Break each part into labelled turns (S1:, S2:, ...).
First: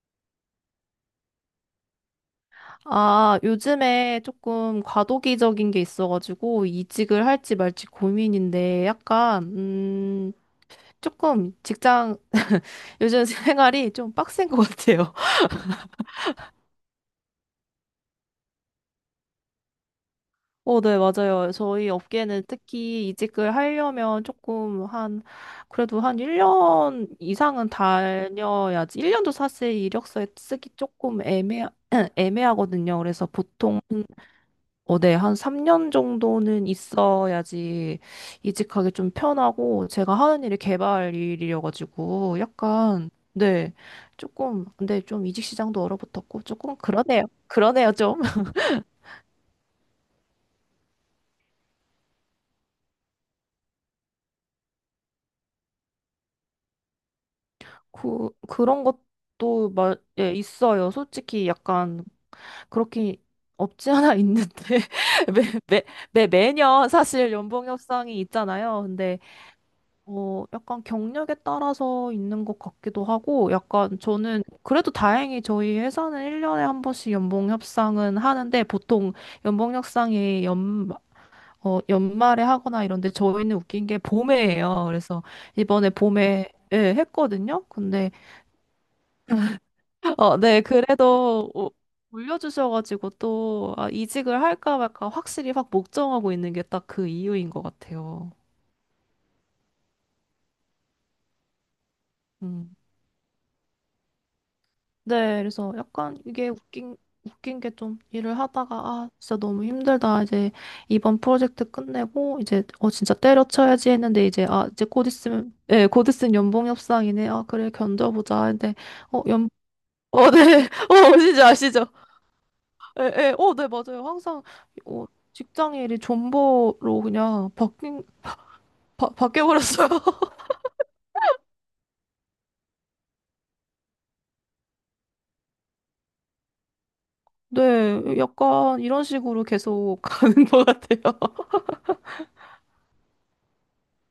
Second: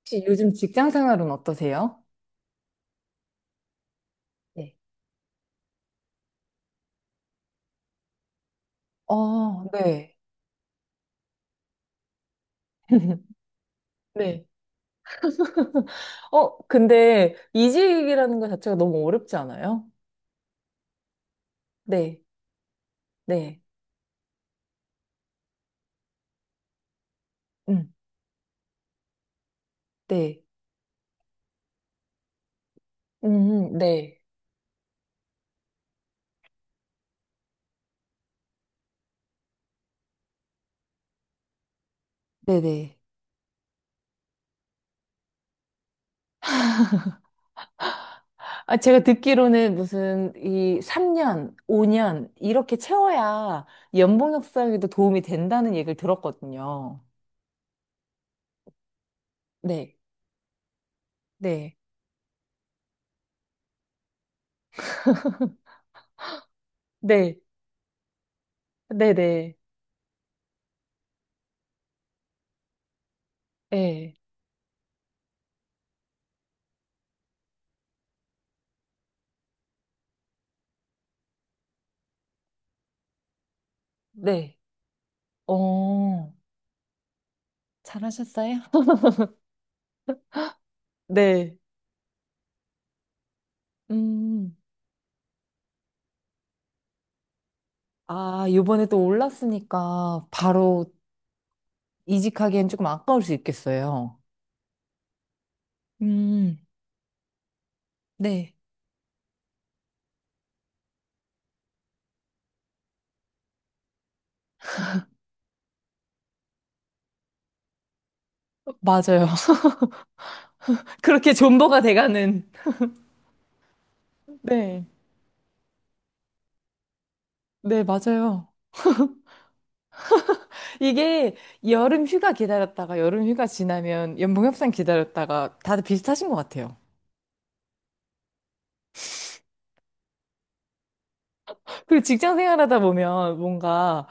S1: 혹시 요즘 직장 생활은 어떠세요?
S2: 아, 요즘에
S1: 네.
S2: 조금 과도기적인 게 있어가지고 이직을 할지 말지 고민인데 약간,
S1: 어, 네.
S2: 조금 직장, 요즘 생활이 좀
S1: 네.
S2: 빡센 것 같아요.
S1: 어, 근데 이직이라는 것 자체가 너무 어렵지 않아요?
S2: 어, 네, 맞아요. 저희
S1: 네.
S2: 업계는 특히 이직을
S1: 네.
S2: 하려면 조금 한, 그래도 한 1년 이상은
S1: 음,
S2: 다녀야지. 1년도 사실 이력서에
S1: 네.
S2: 쓰기 조금 애매하거든요. 그래서 보통
S1: 네.
S2: 어, 네, 한 3년 정도는 있어야지 이직하기 좀 편하고, 제가 하는 일이 개발 일이어가지고,
S1: 네네.
S2: 약간, 네, 조금, 근데 좀 이직 시장도 얼어붙었고, 조금 그러네요. 그러네요, 좀.
S1: 아, 제가 듣기로는 무슨 이 3년, 5년 이렇게 채워야 연봉 협상에도 도움이 된다는 얘기를 들었거든요.
S2: 그런 것도,
S1: 네.
S2: 예, 있어요. 솔직히
S1: 네.
S2: 약간, 그렇게 없지 않아 있는데, 매, 매, 매년 사실
S1: 네.
S2: 연봉 협상이 있잖아요. 근데,
S1: 네네.
S2: 약간 경력에 따라서 있는 것 같기도 하고, 약간
S1: 네.
S2: 저는 그래도 다행히 저희 회사는 1년에 한 번씩 연봉 협상은 하는데, 보통 연봉 협상이 연말에 하거나 이런데, 저희는 웃긴 게 봄에
S1: 네.
S2: 해요. 그래서 이번에
S1: 어,
S2: 봄에, 예, 했거든요. 근데,
S1: 잘하셨어요?
S2: 어, 네, 그래도
S1: 네.
S2: 올려주셔가지고 또, 아, 이직을
S1: 음.
S2: 할까 말까 확실히 확 목정하고 있는 게 딱 그 이유인 것 같아요.
S1: 아, 요번에 또 올랐으니까 바로 이직하기엔
S2: 음.
S1: 조금 아까울 수 있겠어요.
S2: 네, 그래서 약간 이게
S1: 음,
S2: 웃긴 게 좀 일을
S1: 네.
S2: 하다가, 아, 진짜 너무 힘들다. 이제 이번 프로젝트 끝내고, 이제, 진짜 때려쳐야지 했는데, 이제, 아, 이제 곧 있으면, 예, 곧 있으면 연봉 협상이네. 아, 그래, 견뎌보자. 근데, 어,
S1: 맞아요.
S2: 연, 네,
S1: 그렇게
S2: 아시죠,
S1: 존버가
S2: 아시죠?
S1: 돼가는.
S2: 예, 예, 네, 맞아요. 항상,
S1: 네.
S2: 어, 직장 일이 존버로 그냥
S1: 네, 맞아요.
S2: 바뀌어버렸어요.
S1: 이게 여름 휴가 기다렸다가 여름 휴가 지나면 연봉 협상 기다렸다가 다들 비슷하신 것 같아요.
S2: 네, 약간 이런 식으로 계속 가는 것 같아요.
S1: 그리고 직장 생활하다 보면 뭔가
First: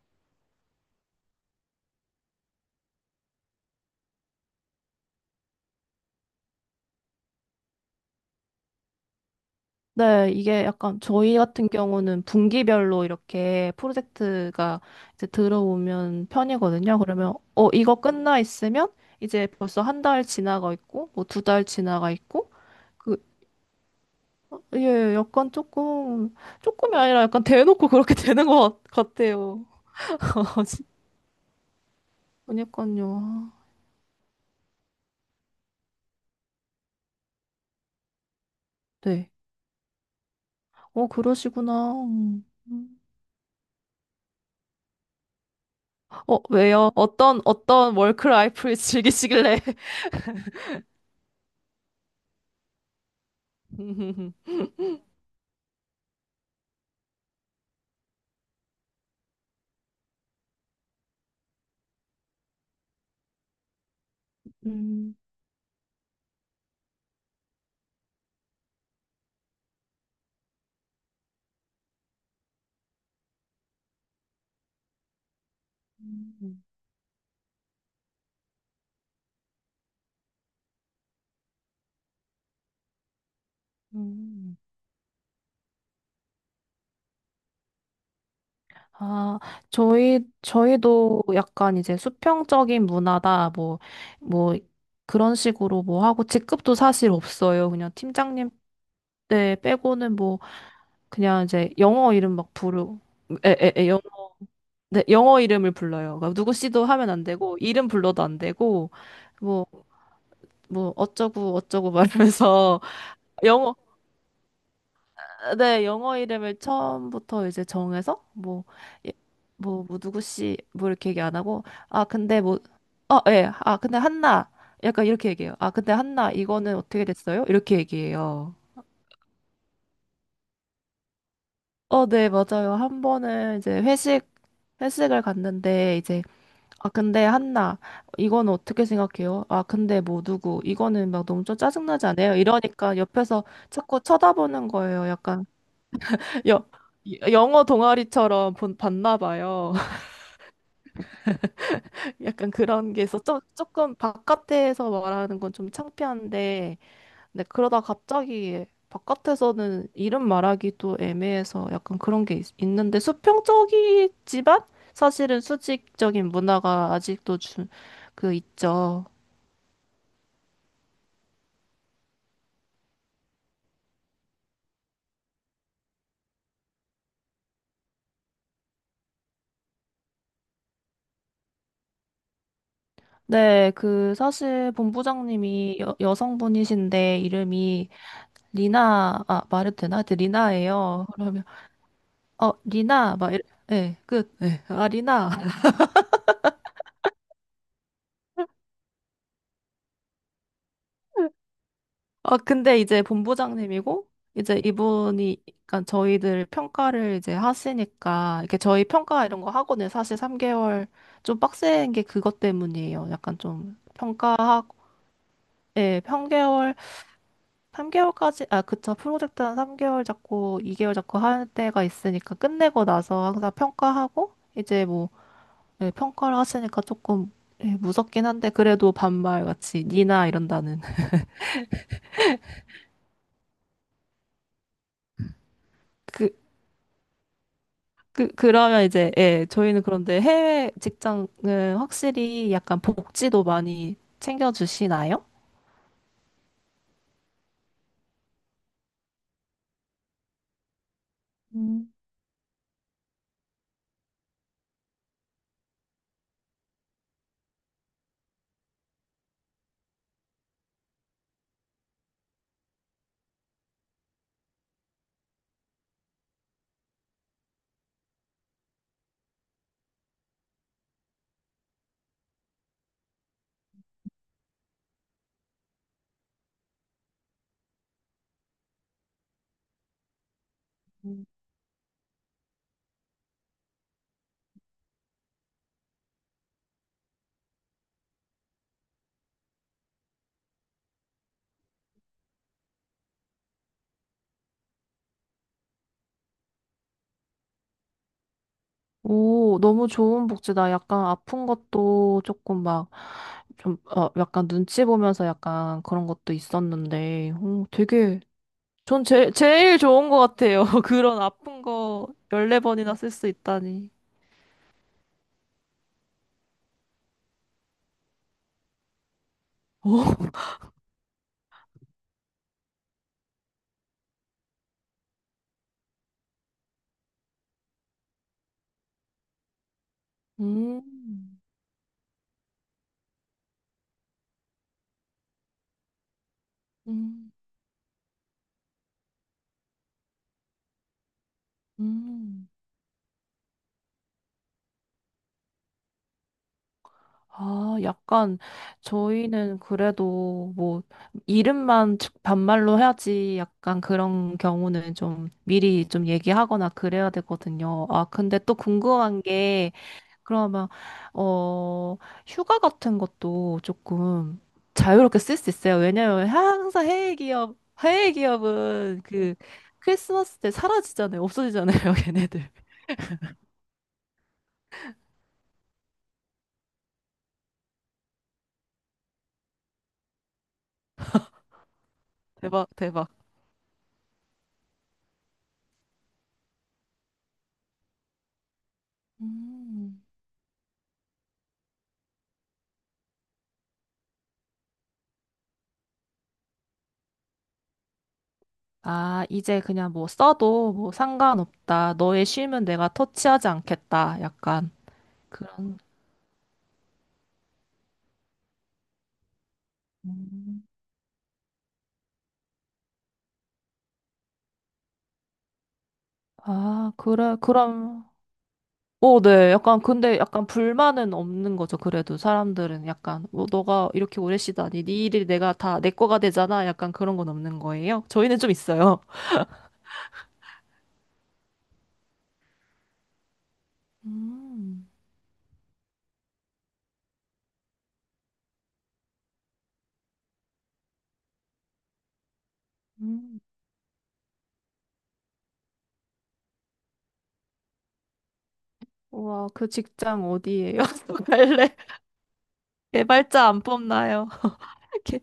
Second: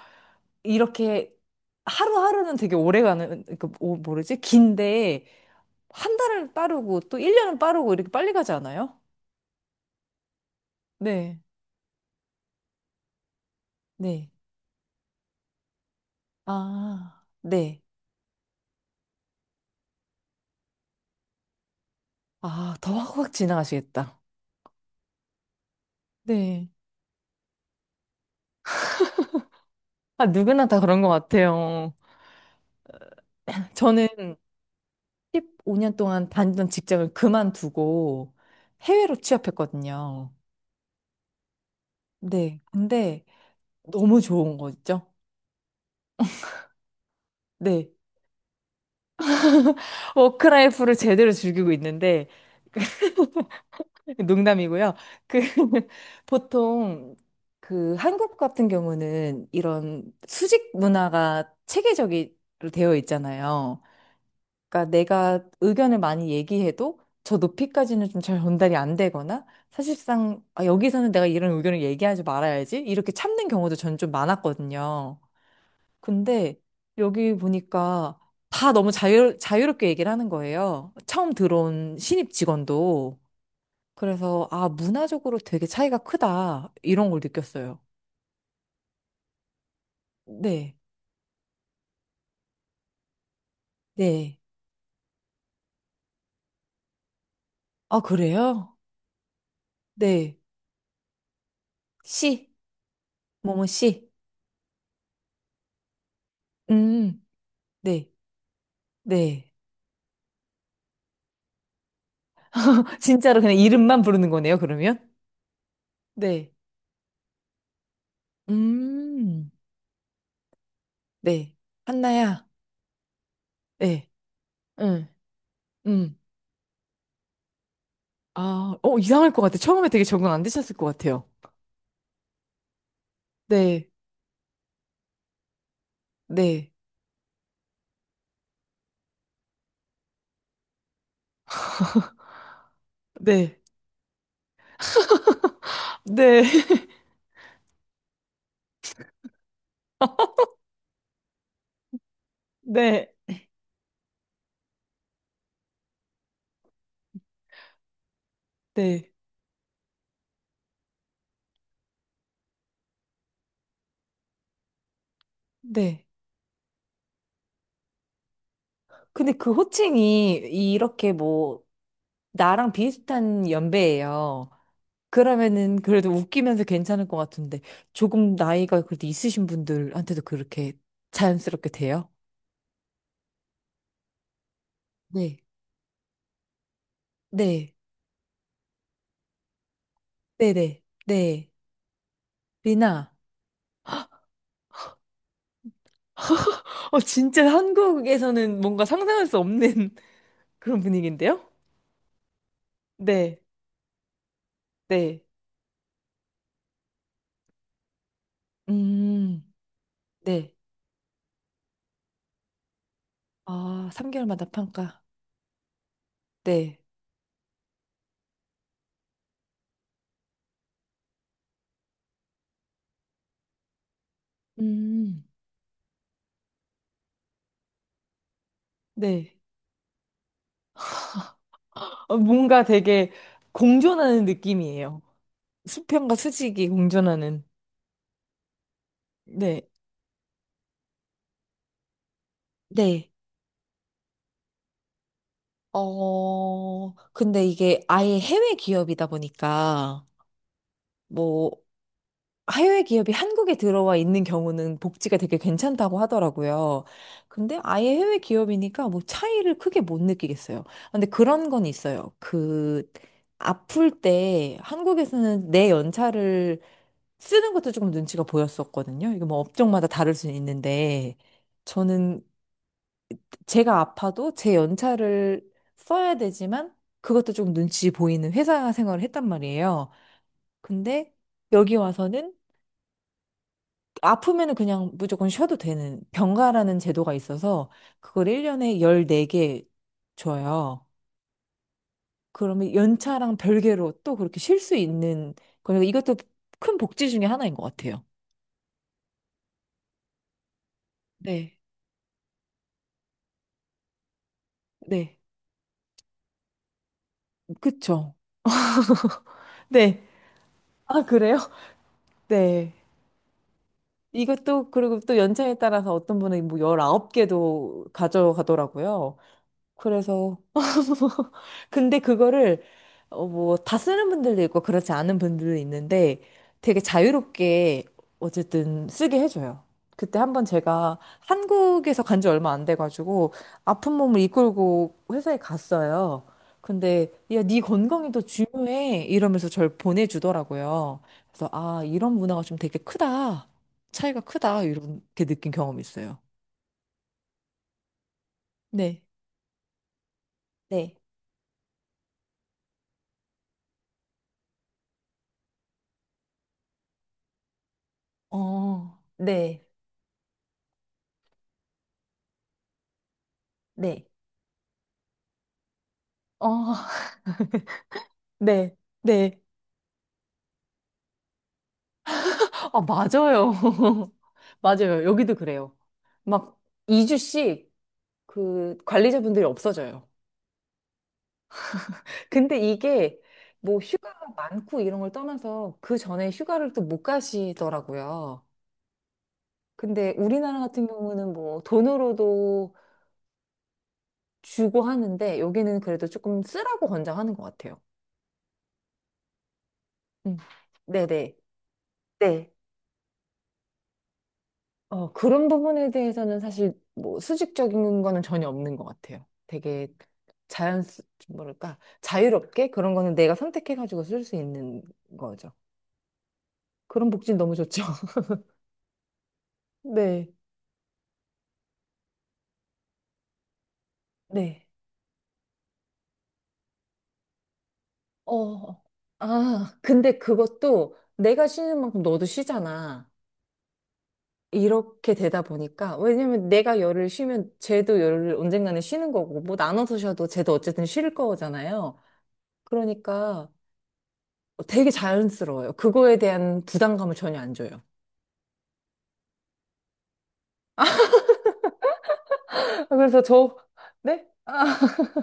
S1: 이렇게 하루하루는 되게 오래 가는, 그, 뭐지? 긴데 한 달은 빠르고 또 1년은 빠르고 이렇게 빨리 가지 않아요?
S2: 네, 이게 약간 저희
S1: 네.
S2: 같은 경우는 분기별로 이렇게
S1: 네.
S2: 프로젝트가 이제 들어오면 편이거든요.
S1: 아,
S2: 그러면
S1: 네.
S2: 이거 끝나 있으면 이제 벌써 한 달 지나가 있고 뭐 두 달 지나가 있고
S1: 아, 더
S2: 그
S1: 확확 지나가시겠다.
S2: 예, 약간 조금
S1: 네.
S2: 조금이 아니라 약간 대놓고 그렇게 되는 것 같아요.
S1: 아, 누구나 다 그런 것 같아요.
S2: 그러니까요.
S1: 저는 15년 동안 다니던 직장을 그만두고 해외로
S2: 네.
S1: 취업했거든요.
S2: 그러시구나. 음.
S1: 네. 근데 너무 좋은 거 있죠?
S2: 왜요? 어떤
S1: 네.
S2: 어떤 워크라이프를 즐기시길래?
S1: 워크라이프를 제대로 즐기고 있는데,
S2: 음.
S1: 농담이고요. 그, 보통, 그, 한국 같은 경우는 이런 수직 문화가 체계적으로 되어 있잖아요. 그러니까
S2: 음.
S1: 내가 의견을 많이 얘기해도 저 높이까지는 좀 잘 전달이 안 되거나 사실상 아, 여기서는 내가 이런 의견을 얘기하지 말아야지 이렇게 참는 경우도 전 좀 많았거든요. 근데 여기 보니까 다 너무 자유롭게 얘기를 하는 거예요. 처음 들어온 신입 직원도. 그래서
S2: 음.
S1: 아, 문화적으로 되게 차이가 크다. 이런 걸 느꼈어요.
S2: 아,
S1: 네.
S2: 저희도 약간 이제 수평적인 문화다, 뭐,
S1: 네.
S2: 뭐, 그런 식으로 뭐 하고, 직급도 사실 없어요. 그냥
S1: 아,
S2: 팀장님
S1: 그래요?
S2: 때 빼고는
S1: 네.
S2: 뭐, 그냥 이제 영어 이름
S1: 씨.
S2: 막 부르, 에,
S1: 뭐뭐
S2: 에, 에, 영,
S1: 씨.
S2: 네, 영어 이름을 불러요. 그러니까 누구 씨도 하면
S1: 음.
S2: 안 되고, 이름
S1: 네.
S2: 불러도 안 되고,
S1: 네.
S2: 뭐, 뭐, 어쩌고, 어쩌고 말하면서,
S1: 진짜로 그냥
S2: 영어
S1: 이름만 부르는 거네요, 그러면?
S2: 네, 영어
S1: 네.
S2: 이름을 처음부터 이제 정해서 뭐, 예,
S1: 음,
S2: 뭐, 뭐 누구 씨, 뭐 이렇게 얘기 안
S1: 네.
S2: 하고, 아, 근데
S1: 한나야.
S2: 뭐, 어, 예, 아, 근데
S1: 네.
S2: 한나, 약간
S1: 응,
S2: 이렇게 얘기해요. 아, 근데
S1: 응.
S2: 한나, 이거는 어떻게 됐어요? 이렇게 얘기해요.
S1: 아, 어, 이상할 것 같아. 처음에 되게 적응 안 되셨을 것 같아요.
S2: 네, 맞아요. 한 번은 이제
S1: 네,
S2: 회식을 갔는데, 이제,
S1: 네,
S2: 아, 근데 한나, 이건 어떻게 생각해요? 아, 근데 뭐 누구, 이거는 막 너무 좀 짜증나지 않아요? 이러니까 옆에서
S1: 네,
S2: 자꾸 쳐다보는 거예요. 약간.
S1: 네,
S2: 여, 영어 동아리처럼 봤나 봐요. 약간 그런 게
S1: 네,
S2: 있어. 좀, 조금 바깥에서 말하는 건 좀 창피한데, 근데 그러다 갑자기
S1: 네,
S2: 바깥에서는 이름 말하기도 애매해서 약간 그런 게 있는데 수평적이지만 사실은
S1: 네.
S2: 수직적인 문화가 아직도 그 있죠.
S1: 근데 그 호칭이 이렇게 뭐, 나랑 비슷한 연배예요. 그러면은 그래도 웃기면서 괜찮을 것 같은데, 조금 나이가 그래도 있으신 분들한테도 그렇게 자연스럽게 돼요?
S2: 네, 그 사실
S1: 네,
S2: 본부장님이 여성분이신데
S1: 네.
S2: 이름이 리나, 아, 말해도 되나? 하여튼
S1: 네네.
S2: 리나예요.
S1: 네. 리나.
S2: 리나, 막, 이래. 예, 끝. 예, 아, 리나.
S1: 어, 진짜 한국에서는 뭔가 상상할 수 없는 그런 분위기인데요?
S2: 아, 근데 이제
S1: 네.
S2: 본부장님이고, 이제
S1: 네.
S2: 이분이, 그러니까 저희들 평가를 이제 하시니까, 이렇게 저희 평가 이런
S1: 음.
S2: 거 하고는 사실
S1: 네.
S2: 3개월 좀 빡센 게 그것 때문이에요. 약간 좀
S1: 아, 3개월마다
S2: 평가하고,
S1: 평가.
S2: 예,
S1: 네.
S2: 3개월까지, 아, 그쵸. 프로젝트 한 3개월 잡고, 2개월 잡고 할 때가 있으니까 끝내고 나서 항상 평가하고, 이제 뭐
S1: 음.
S2: 네, 평가를 하시니까 조금 예, 무섭긴 한데 그래도
S1: 네.
S2: 반말같이 니나 이런다는
S1: 어, 뭔가 되게 공존하는 느낌이에요. 수평과
S2: 그,
S1: 수직이 공존하는.
S2: 그러면 이제 예,
S1: 네.
S2: 저희는 그런데 해외 직장은 확실히 약간
S1: 네.
S2: 복지도 많이 챙겨주시나요?
S1: 어, 근데 이게 아예 해외 기업이다 보니까, 뭐, 해외 기업이 한국에 들어와 있는 경우는 복지가 되게 괜찮다고 하더라고요. 근데 아예 해외 기업이니까 뭐 차이를 크게 못 느끼겠어요. 근데 그런 건 있어요. 그, 아플 때 한국에서는 내 연차를 쓰는 것도 조금 눈치가 보였었거든요. 이게 뭐 업종마다 다를 수 있는데, 저는 제가 아파도 제 연차를 써야 되지만, 그것도 좀 눈치 보이는 회사 생활을 했단 말이에요. 근데 여기 와서는 아프면은 그냥 무조건 쉬어도 되는 병가라는 제도가 있어서 그걸 1년에 14개 줘요. 그러면 연차랑 별개로 또 그렇게 쉴 수 있는 거니까 이것도 큰 복지 중에 하나인 것 같아요.
S2: 오, 너무 좋은 복지다. 약간 아픈
S1: 네.
S2: 것도 조금 막, 좀, 약간 눈치
S1: 네.
S2: 보면서 약간 그런 것도 있었는데, 오,
S1: 그쵸.
S2: 되게, 전 제일
S1: 네.
S2: 좋은 것 같아요.
S1: 아,
S2: 그런
S1: 그래요?
S2: 아픈 거
S1: 네.
S2: 14번이나 쓸 수 있다니.
S1: 이것도 그리고 또 연차에 따라서 어떤 분은 뭐 19개도 가져가더라고요.
S2: 오,
S1: 그래서 근데 그거를 어 뭐 다 쓰는 분들도 있고 그렇지 않은 분들도 있는데 되게 자유롭게 어쨌든 쓰게 해줘요. 그때 한번 제가
S2: 음.
S1: 한국에서 간지 얼마 안 돼가지고 아픈 몸을 이끌고 회사에 갔어요. 근데
S2: 음,
S1: 야, 네 건강이 더 중요해 이러면서 저를 보내주더라고요. 그래서 아 이런 문화가
S2: 음.
S1: 좀 되게 크다 차이가 크다 이렇게 느낀 경험이 있어요.
S2: 아, 약간
S1: 네.
S2: 저희는 그래도 뭐
S1: 네.
S2: 이름만 즉 반말로 해야지 약간 그런 경우는 좀 미리 좀 얘기하거나 그래야 되거든요. 아, 근데 또
S1: 어,
S2: 궁금한
S1: 네.
S2: 게 그러면 어 휴가 같은 것도
S1: 네.
S2: 조금 자유롭게 쓸 수 있어요. 왜냐면
S1: 어,
S2: 항상 해외
S1: 네,
S2: 기업은 그
S1: 네.
S2: 크리스마스 때 사라지잖아요. 없어지잖아요, 걔네들.
S1: 아, 맞아요. 맞아요. 여기도 그래요. 막 2주씩 그 관리자분들이 없어져요. 근데
S2: 대박, 대박.
S1: 이게 뭐 휴가가 많고 이런 걸 떠나서 그 전에 휴가를 또 못 가시더라고요.
S2: 음.
S1: 근데 우리나라 같은 경우는 뭐 돈으로도 주고 하는데 여기는 그래도 조금 쓰라고 권장하는 것 같아요.
S2: 아, 이제 그냥 뭐
S1: 음.
S2: 써도 뭐
S1: 네네.
S2: 상관없다. 너의
S1: 네. 네.
S2: 쉼은 내가 터치하지 않겠다. 약간
S1: 어, 그런
S2: 그런.
S1: 부분에 대해서는 사실 뭐 수직적인 거는 전혀 없는 것 같아요. 되게
S2: 음.
S1: 자연, 뭐랄까, 자유롭게 그런 거는 내가 선택해가지고 쓸 수 있는 거죠.
S2: 아,
S1: 그런
S2: 그래.
S1: 복지는 너무 좋죠.
S2: 그럼. 어, 네. 약간 근데
S1: 네,
S2: 약간 불만은 없는 거죠. 그래도 사람들은 약간 뭐 너가 이렇게 오래
S1: 네.
S2: 쉬다니 네 일이 내가 다 내 거가 되잖아. 약간 그런 건 없는 거예요. 저희는 좀
S1: 어,
S2: 있어요.
S1: 아, 근데 그것도 내가 쉬는 만큼 너도 쉬잖아.
S2: 음.
S1: 이렇게 되다 보니까, 왜냐면 내가 열을 쉬면 쟤도 열을 언젠가는 쉬는 거고, 뭐 나눠서 쉬어도 쟤도 어쨌든 쉴 거잖아요.
S2: 음.
S1: 그러니까 되게 자연스러워요. 그거에 대한 부담감을 전혀 안 줘요.
S2: 우와, 그 직장 어디예요? 또 갈래?
S1: 그래서
S2: 개발자
S1: 저,
S2: 안
S1: 네?
S2: 뽑나요?
S1: 아,
S2: 개-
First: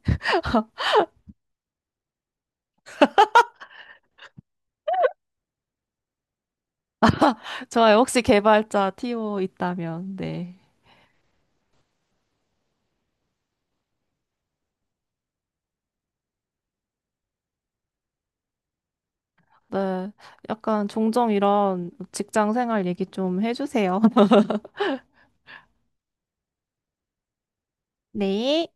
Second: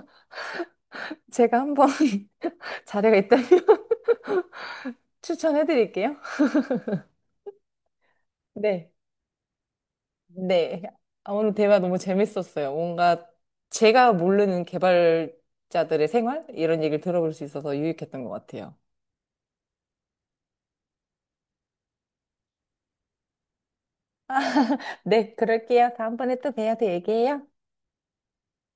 S1: 제가 한번 자리가 있다면 추천해 드릴게요.
S2: 좋아요. 혹시
S1: 네.
S2: 개발자 TO 있다면, 네.
S1: 네. 아, 오늘 대화 너무 재밌었어요. 뭔가 제가 모르는 개발자들의 생활? 이런 얘기를 들어볼 수 있어서 유익했던 것 같아요.
S2: 네. 약간 종종 이런 직장 생활 얘기 좀 해주세요.
S1: 네, 그럴게요. 다음번에 또 뵈요. 또 얘기해요.
S2: 네.